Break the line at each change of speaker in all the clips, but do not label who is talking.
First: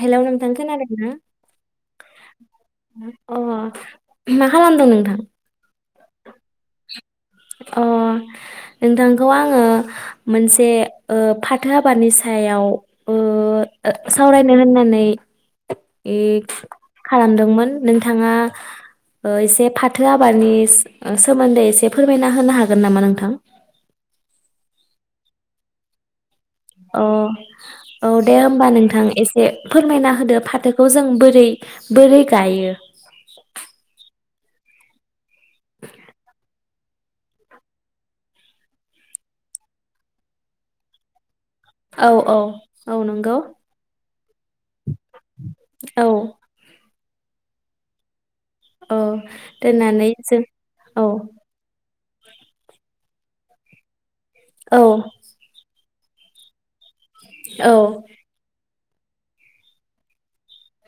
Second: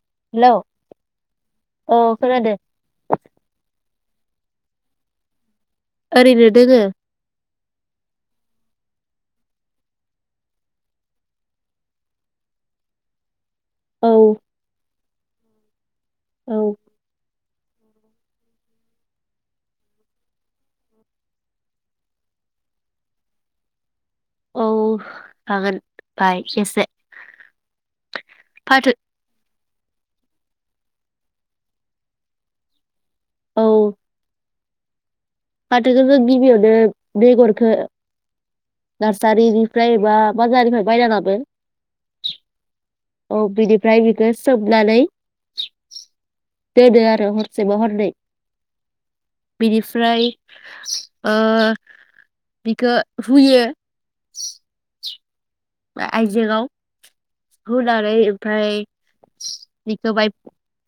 Hello नोंथां खोनादोंना
औ खोनादो
अ मा खालामदों नोंथां
ओरैनो दोङो
अ नोंथांखौ आङो मोनसे ओ फाथो आाबानि सायाव ओ
औ
[unintelligible] सावरायनो होननानै [unintelligible] ए
औ
खालामदोंमोन नोंथाङा ओ एसे फाथो आबादनि सोमोन्दै एसे फोरमायना होनो हागोन नामा नोंथां
औ हागोन बाय एसे
अ औ दे होमबा
फाथो
नोंथां एसे फोरमायना होदो फाथोखौ जों बोरै बोरै गायो? [unintelligible]
फाथोखो जों गिबियावनो बेगरखो नारसारिनिफ्राय बा बाजारनिफ्राय बायना लागोन
औ औ
औ बिनिफ्राय बिखौ सोबनानै
औ
दोनो आरो हरसे बा हरनै
औ दोननानै
बिनिफ्राय
जों औ
ओ बिखो हुयो
औ
आइजेङाव
औ
हुनानै ओमफाय बिखौ बाय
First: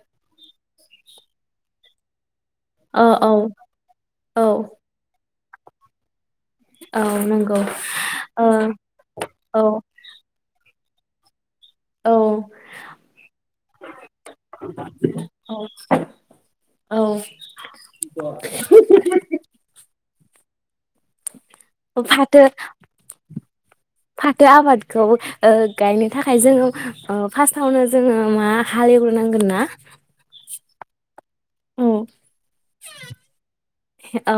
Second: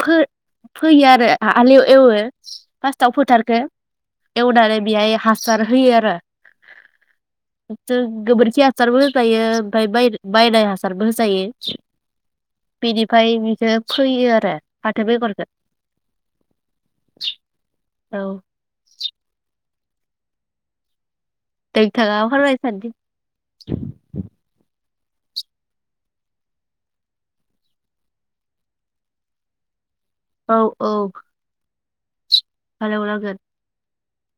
फो-फोयो आरो आलिव एवो
औ
फार्स्टाव
औ
फोथारखो
औ
एवनानै बेहाय हासार सार होयो आरो
औ नंगौ
जों
ओ
गोबोरखि हासारबो होजायो
औ
ओमफाय बाय‌ बायनाय हासार [unintelligible] जायो
औ
फैयो आरो फाथो बेगरखौ
औ औ [inaudible] औ
नोंथाङा
फाथो
[unintelligible]
खौ ओ गायनो थाखाय ओ जोङो फास्टावनो जोङो मा हालेवग्रोनांगोन ना?
औ औ
औ
हाल एवनांगोन
औ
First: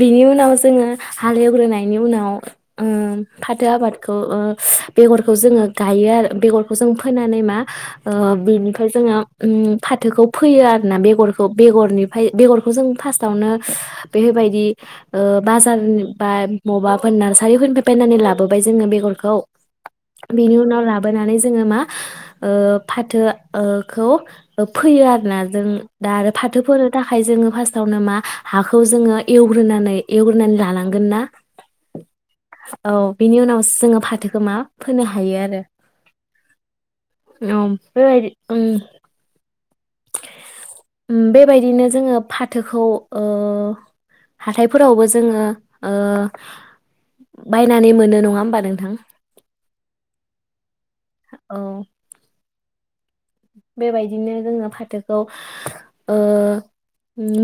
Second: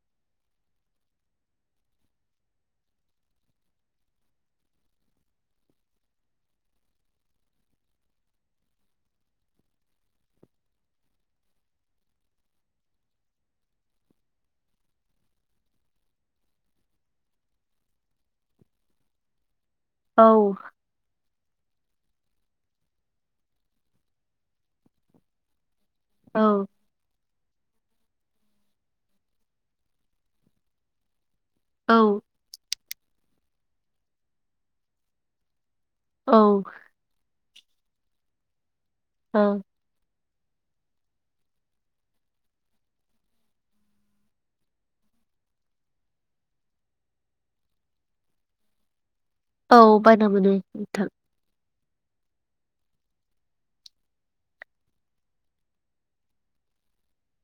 बिनि उनाव जोङो हालेवग्रोनायनि उनाव ओ फाथो आबादखौ ओ बेगरखौ जोङो गायो आरो बेगरखौ जों फोनानै मा ओ बिनिफ्राय जोङो उम फाथोखौ फोयो आरोना बेगरखौ बेगरनिफ्राय बेगरखौ जों फास्ट थावनो बेफोरबायदि बाजार बा मबाफोर नार्सारिफोरनिफ्राय बायनानै लाबोबाय जोङो बेगरखौ
औ
बिनि उनाव लाबोना नानै जोङो मा ओ फाथो ओखौ फैयो आरोना जों दा आरो फाथो
औ
फोनो थाखाय जोङो यावनो मा हाखौ जोङो एवग्रोनानै एवग्रोनानै लानांगोन ना
औ
औ बिनि उनाव जोङो फाथोखौ मा फोनो हायो आरो
औ
[unintelligible]
औ
उम बेबायदिनो जोङो फाथोखौ ओ हाथायफोरावबो जोङो ओ बायनानै मोनो नङा होमबा नोंथां
औ बायना मोनो नोंथां
औ बेबायदिनो जोङो फाथोखौ ओ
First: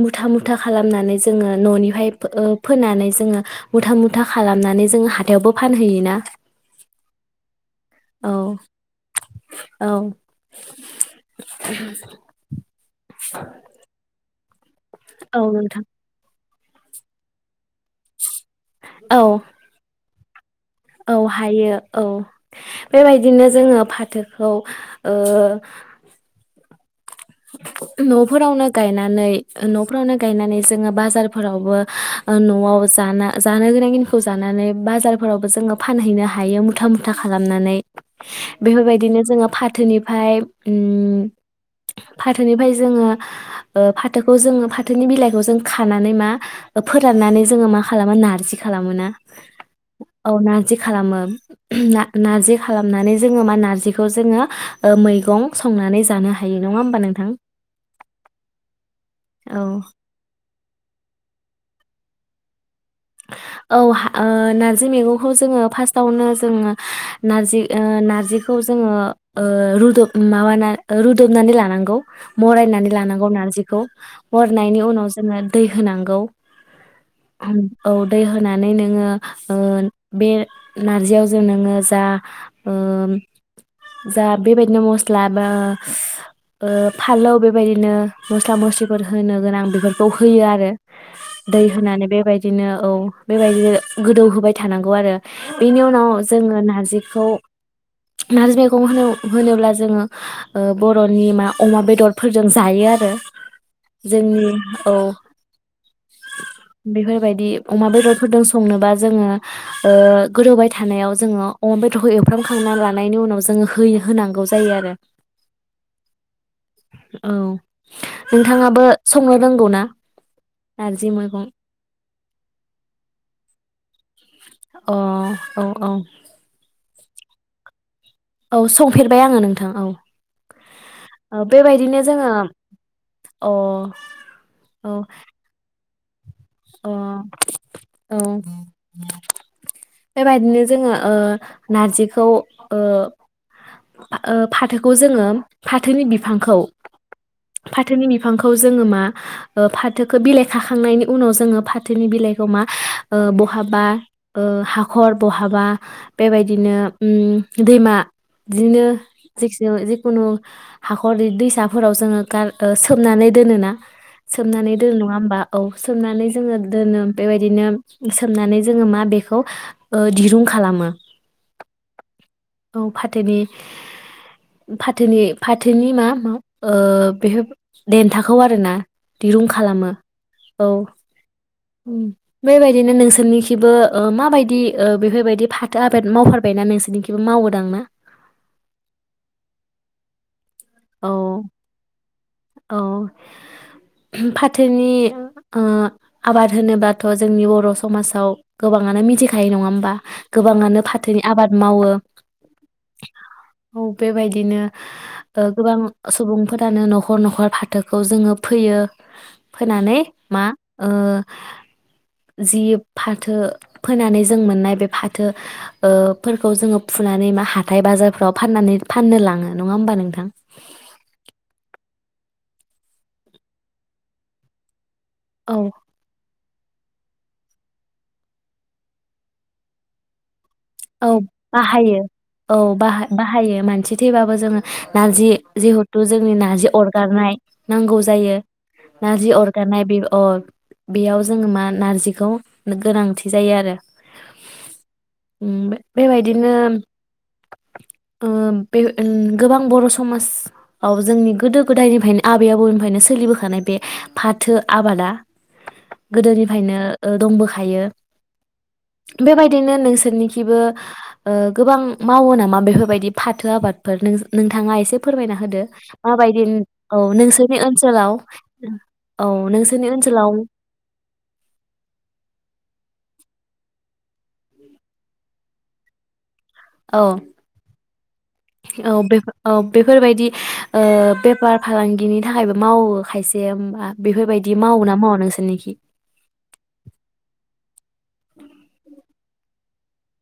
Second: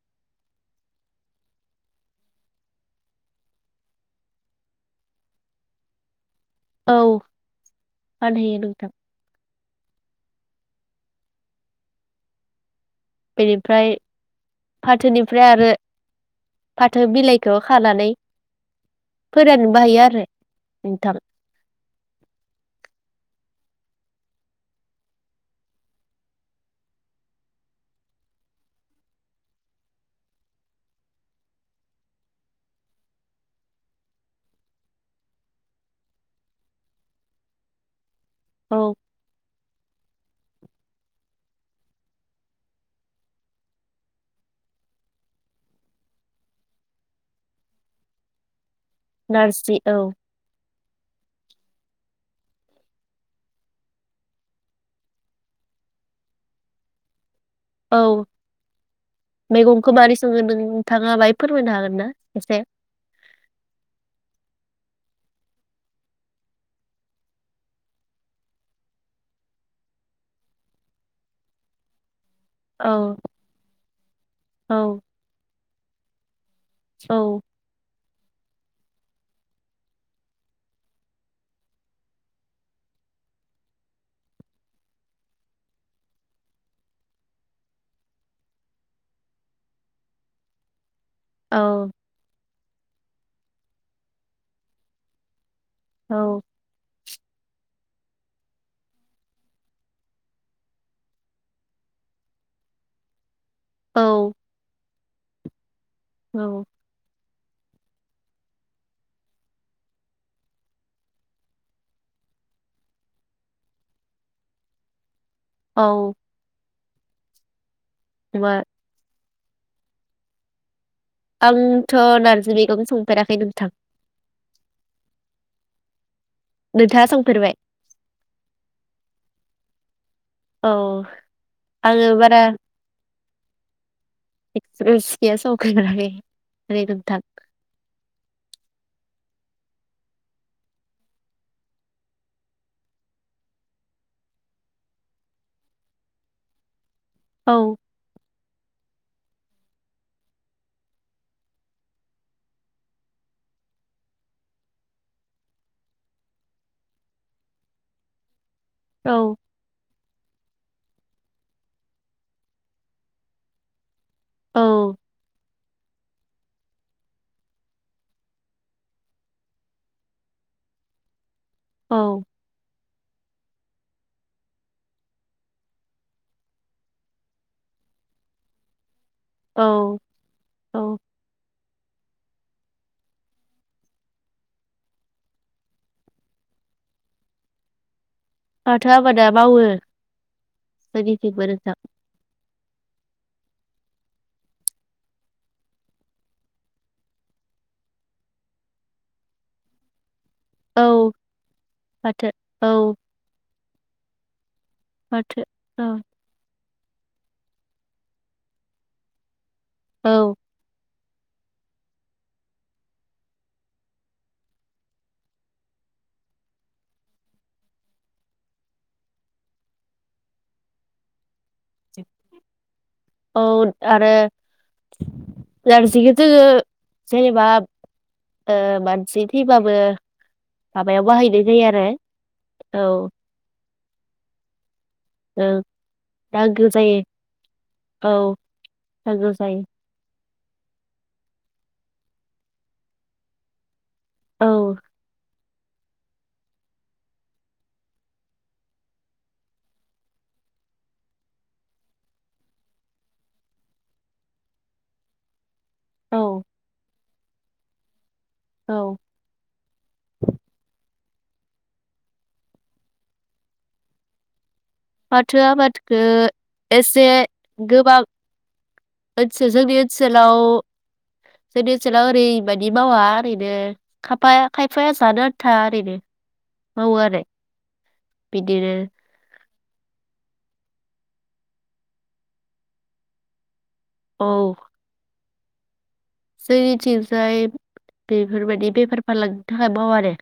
मुथा मुथा खालामनानै जोङो ननिफाय ओ फोनानै जोङो मुथा मुथा खालामनानै जोङो हाथायावबो फानहैयोना
औ
औ
फानहैयो नोंथां
औ [inaudible]
बेनिफ्राय
औ
फाथोनिफ्राय आरो
नोंथां
फाथो बिलाइखौ खानानै
औ
फोराननोबो हायो आरो नोंथां
औ हायो औ बेबायदिनो जोङो फाथोखौ ओ नफोरावनो गायनानै नफोरावनो गायनानै जोङो बाजारफोरावबो नआव जाना जानो गोनांखिनिखौ जानानै बाजारफोरावबो जोङो फानहैनो हायो मुथा मुथा खालामनानै
औ
बेफोरबायदिनो जोङो फा थोनिफ्राय उम फाथोनिफ्राय जोङो ओ फाथोखौ जोङो फाथोनि बिलाइखौ जों खानानै मा फोराननानै जोङो मा खालामो नारजिखौ खालामोना औ नाजि खालामो ना नार्जि खालामनानै जोङो मा नारजिखौ जोङो मैगं संनानै जानो हायो। नङा होमबा नोंथां
औ
औ
मैगंखौ मारै सोङो नों नोंथाङा बाहाय फोरमायनो हागोन ना एसे
औ ओ नार्जि मैगंखौ जोङो फार्स्टावनो जोङो नारजि ओ नार्जिखौ जोङो ओ रुदब माबाना रुदबनानै लानांगौ मरायनानै
औ
लानांगौ नारजिखौ मरनायनि
औ
उनाव जोङो दै होनांगौ
औ
आम औ दै होनानै नोङो ओ बे नारजियाव जों नोङो जा ओ जा बेबायदिनो मस्ला बा फालौ बेबायदिनो मस्ला मस्लिफोर होनो गोनां बेफोरखौ होयो आरो
औ
दै होनानै बेबायद बिदिनो औ बेबायदिनो गोदौ होबाय थानांगौ आरो बेनि उनाव
औ
जोङो नारजि बेखौ नारजि मैगं होन होनोब्ला जोङो बर'नि मा अमा बेदरफोरजों जायो आरो
औ
जोंनि औ
औ
बेफोर बायद दि अमा बेदरफोरजों संनोबा जोङो ओ गोदौबाय थानायाव जोङो अमा बेदरखौ एवफ्रामखांना लानायनि उनाव जोङो होयो होनांगौ जायो आरो
औ
औ
मा
नोंथाङाबो स संनो रांगौ ना नारजि मैगं
आंथ नारजिबि ओं संफेराखै नोंथां
अ औ औ
नोंथाङा संफेरबाय
औ संफेरबाय आङो नोंथां औ बेबायदिनो
आङो
जोङो अ
एगपिरेनस गैया संखायनानै
अ औ बेबायदिनो जोङो ओ नारजिखौ ओ फा ओ फाथोखौ जोङो फाथोनि बिफांखौ
औ
फाथोनि बिफांखौ जोङो मा ओ फाथोखौ बिलाइ खाखांनायनि उनाव जोङो फाथोनि बिलाइखौ मा ओ बहाबा ओ हाखर बहाबा बेबायदिनो उम दैमा बिदिनो
औ
जेखि जिखुनु हाखरनि दैसाफोराव जोङो गार ओ सोमनानै दोनोना सोमनानै दोन
औ
नङा होमबा औ सोमनानै जोङो दोनो बेबायदिनो सोमनानै जोङो मा बेखौ ओ दिरुं खालामो
औ
औ फाथोनि फाथोनि फाथोनि मा मा ओ बेफोर देन्थाखौ आरोना दिरुं खालामो
औ
औ उम बेबायदिनो नोंसोरनिखिबो ओ माबायदि ओ बेफोरबायदि फाथो आबाद मावफेरबायना नोंसोरनिखिबो मावयोदां ना
फाथो आबादा मावावो
औ
जोंनिखैबो नोंथां
औ फाथोनि ओ आबाद होनोबाथ जोंनि बर समाजाव गोबाङानो मिथिखायो नङा होमबा गोबाङानो
औ
फाथोनि आबाद मावो
फाथो औ
औ बेबायदिनो
फाथो
ओ गोबां
औ
सुबुंफोर जानो न नखर नखर फाथोखौ जोङो फोयो फोनानै
औ
मा ओ जि फाथो फोनानै जों मोननाय बे फाथो ओ फोरखौ जोङो फुनानै मा हाथथाय बाजारफ्राव फाननानै फाननो लाङो नङा होमबा नोंथां
औ आरो
औ
[unintelligible] जेनेबा ओ मानसि थैबाबो माबायाव
औ
बाहायनाय जायो आरो
बाहायो औ बा बाहायो मानसि थैबाबो जोङो नारजि जिहेथु जोंनि
दागो
नारजि
जायो
अरगारनाय नांगौ
औ
जायो नारजि
दागो जायो
अरगारनाय बे अ बेयाव जोङो मा नारजिखौ गोनांथि जायो आरो
औ
उम बेबायदिनो ओ उम बे गोबां बर समाजाव जोंनि गोदो गोदायनिफ्रायनो आबै आबौनिफ्रायनो सोलिबोखानाय बे फाथो आबादा
औ
गोदोनिफायनो ओ दंबोखायो
औ
बेबायदिनो नोंसोरनि ओ गोबां मावो नामा बेफोरबायदि फाथो आबादफोर नों-नों
फाथो आबादखौ एसे
औ नोंसोरनि
गोबां
ओनसोलाव औ
ओनसोल जोंनि
नोंसोरनि
ओनसोलाव जोंनि ओनसोलाव ओरैबायदि मावा ओरैनो खाफाया खायफाया जानो आन्था ओरैनो मावो
औ
आरो बिदिनो
औ बेफो औ बेफोरबायदि ओ बेफार फालांगिनि थाखायबो मावो खायसेया
औ
बेफोरबायदि मावयो ना मावआ [unintelligible]
जोंनिथिंजाय बेफोरबायदि बेफार फालांगिनि थाखाय बाव आरो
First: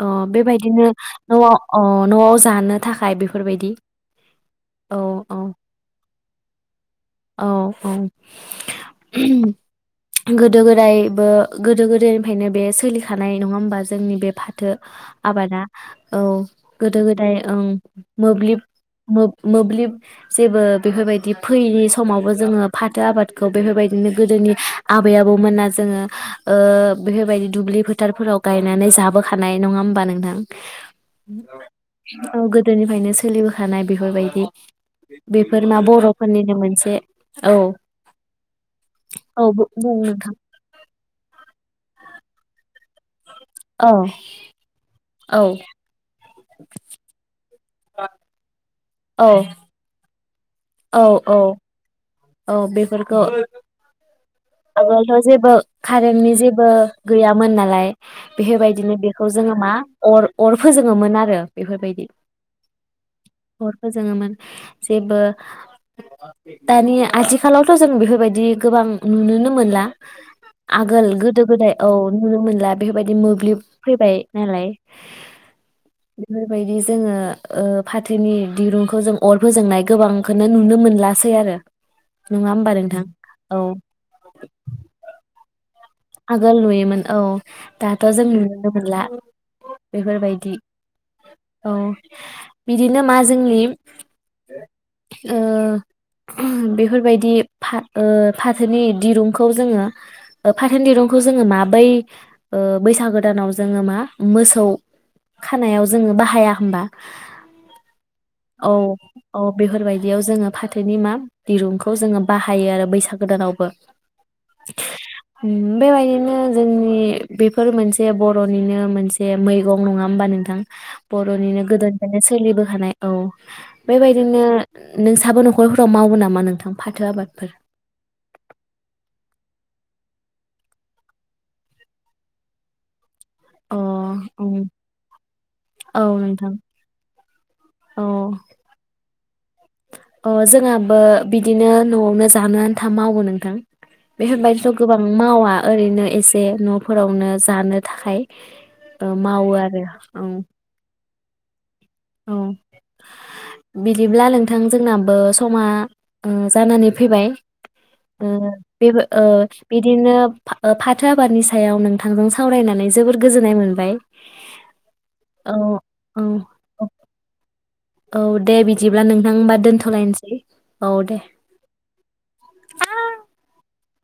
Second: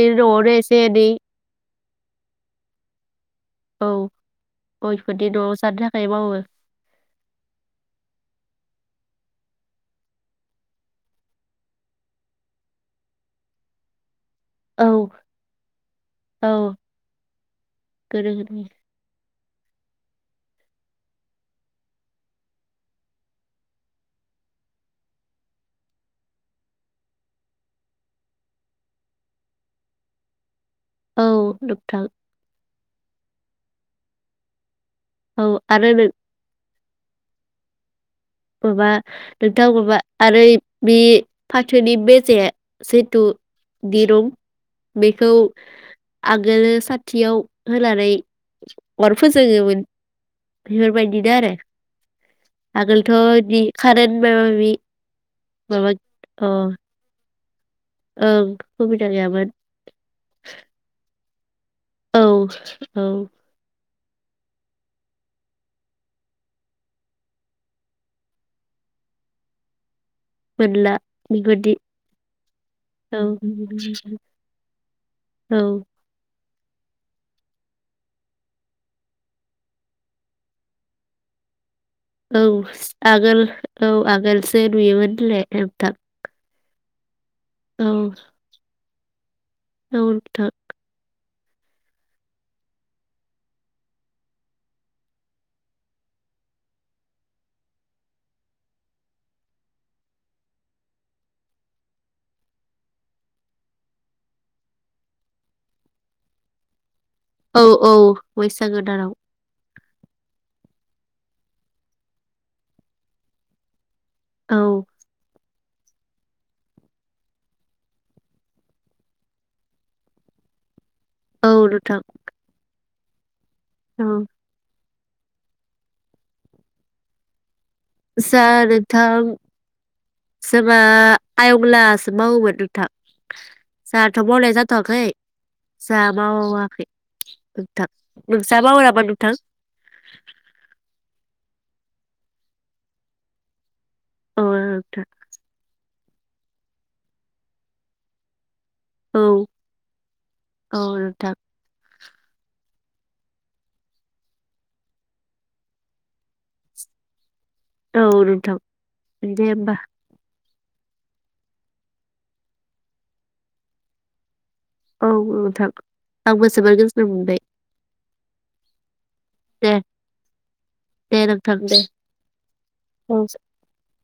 अ
न'आवनो एसे
बेबायदिनो
एनै
नआव अ नआव जानो थाखाय बे
औ गयफोरनि
औ
नआव जानो थाखाय मावो
औ औ गोदो गोदायबो गोदो गोदायनिफ्रायनो बे सोलिखानाय नङा होमबा जोंनि बे फाथो
औ
आबादा औ गोदो गोदाय ओं
गोनो
मोब्लिब
गोथो
मोब मोब्लिब जेबो बेफोरबायदि फैयि समावबो जोङो फाथो आबादखौ बेफोरबायदिनो गोदोनि आबै आबौमोना जोङो ओ बेफोरबायदि दुब्लि फोथारफोराव गायनानै जाबोखानाय नङा होमबा नोंथां?
औ नोंथां
औ गो दोनिफ्रायनो सोलिबोखानाय बेफोरबायदि
औ
बेफोर मा
आरो नों
बरफोरनिनो मोन बे औ
माबा
औ बुं
नोंथां मबा
नोंथां
आरो बे फाथोनि बेजे जिथु
औ
दिरुं बेखौ
औ
आगोलो साथियाव होलानै अर
औ
फोजोङोमोन
औ
बिफोरबायदिनो
औ
आरो
औ बेफोर
थ' दि कारेन
आगोलथ' जेबो कारेन्टनि
अ
जेबो गैया मोन ना लाय
ओं
बेफोरबायदिनो
सुबिदा
बेखौ
गैयामोन
जोङो मा अर अर फोजोङोमोन आरो बेफोरबायदि
औ औ
अर फोजोङोमोन जेबो दानि आथिखालावथ' जों बेफोरबायदि गोबां नुनोनो मोनला
मोनला
आगोल गोदो गोदाय
बेबायदि
औ नुनो मोनला बेफोरबायदि
औ
मोब्लिब फैबाय नालाय
औ
बेफोरबायदि जोङो ओ फाथोनि दिरुंखौ जों अर फोजोंनाय गोबांखौनो नुनो मोनलासै आरो
औ
नङा होमबा नोंथां
आगोल औ औ आगोलसो नुयोमोन होनलाय नोंथां
आगोल नुयोमोन औ
औ
दाथ' जों नुनोनो मोनला। [inaudible]
नोंथां
बेफोरबायदि औ बिदिनो मा जोंनि ओ [unintelligible] बेफोरबायदि फा ओ फाथोनि दिरुंखौ जोङो ओफ फाथोनि दिरुंखौ जोङो मा बै ओ बैसागो दानाव जोङो मा मोसौ खानायाव जोङो बाहाया होमबा
औ औ
औ
बैसागो दानाव
औ बेफोरबायदियाव जोङो फाथोनि मा दिरुंखौ जोङो बाहायो आरो बैसागोदानावबो
औ
ओम बेबायदिनो जोंनि बेफोर मोनसे बर'निनो मोनसे मैगं नङा होमबा नोंथां?
औ
बर'निनो
नोंथां
गोदोनिफ्रायनो सोलिबोखानाय औ
औ
बेबायदिनो नों साबो न'खरफोराव मावो नामा नोंथां फाथो आबादफोर
सार नोंथां सोरा आयंलासो मावोमोन नोंथां।
अ
जाहाथ' मावनाया
उम
जाथवाखै
औ
जाहा
नोंथां
मावाखै नोंथां
औ
नोंसा मावो नामा नोंथां?
अ जोंहाबो बिदिनो न'आवनो जानो आन्था मावो नोंथां।
औ
बेफोरबायदिथ' गोबां
नोंथां
मावा ओरैनो एसे न'फोरावनो जानो थाखाय। ओ मावो आरो औ
थां
औ बिदिब्ला नोंथां जोंनाबो समा ओ जानानै फैबाय।
औ
ओ
नोंथां
बेबो ओ
दे होमबा
बिदिनो फा-फाथो आबादनि सायाव नोंथांजों सावरायनानै जोबोर गोजोननाय मोनबाय।
औ औ नोंथां
औ
आंबो जोबोर गो मोनबाय।
औ दे बिदि ब्ला नोंथांबा
दे
दोनथ'लायनोसै औ दे
औ
[unintelligible]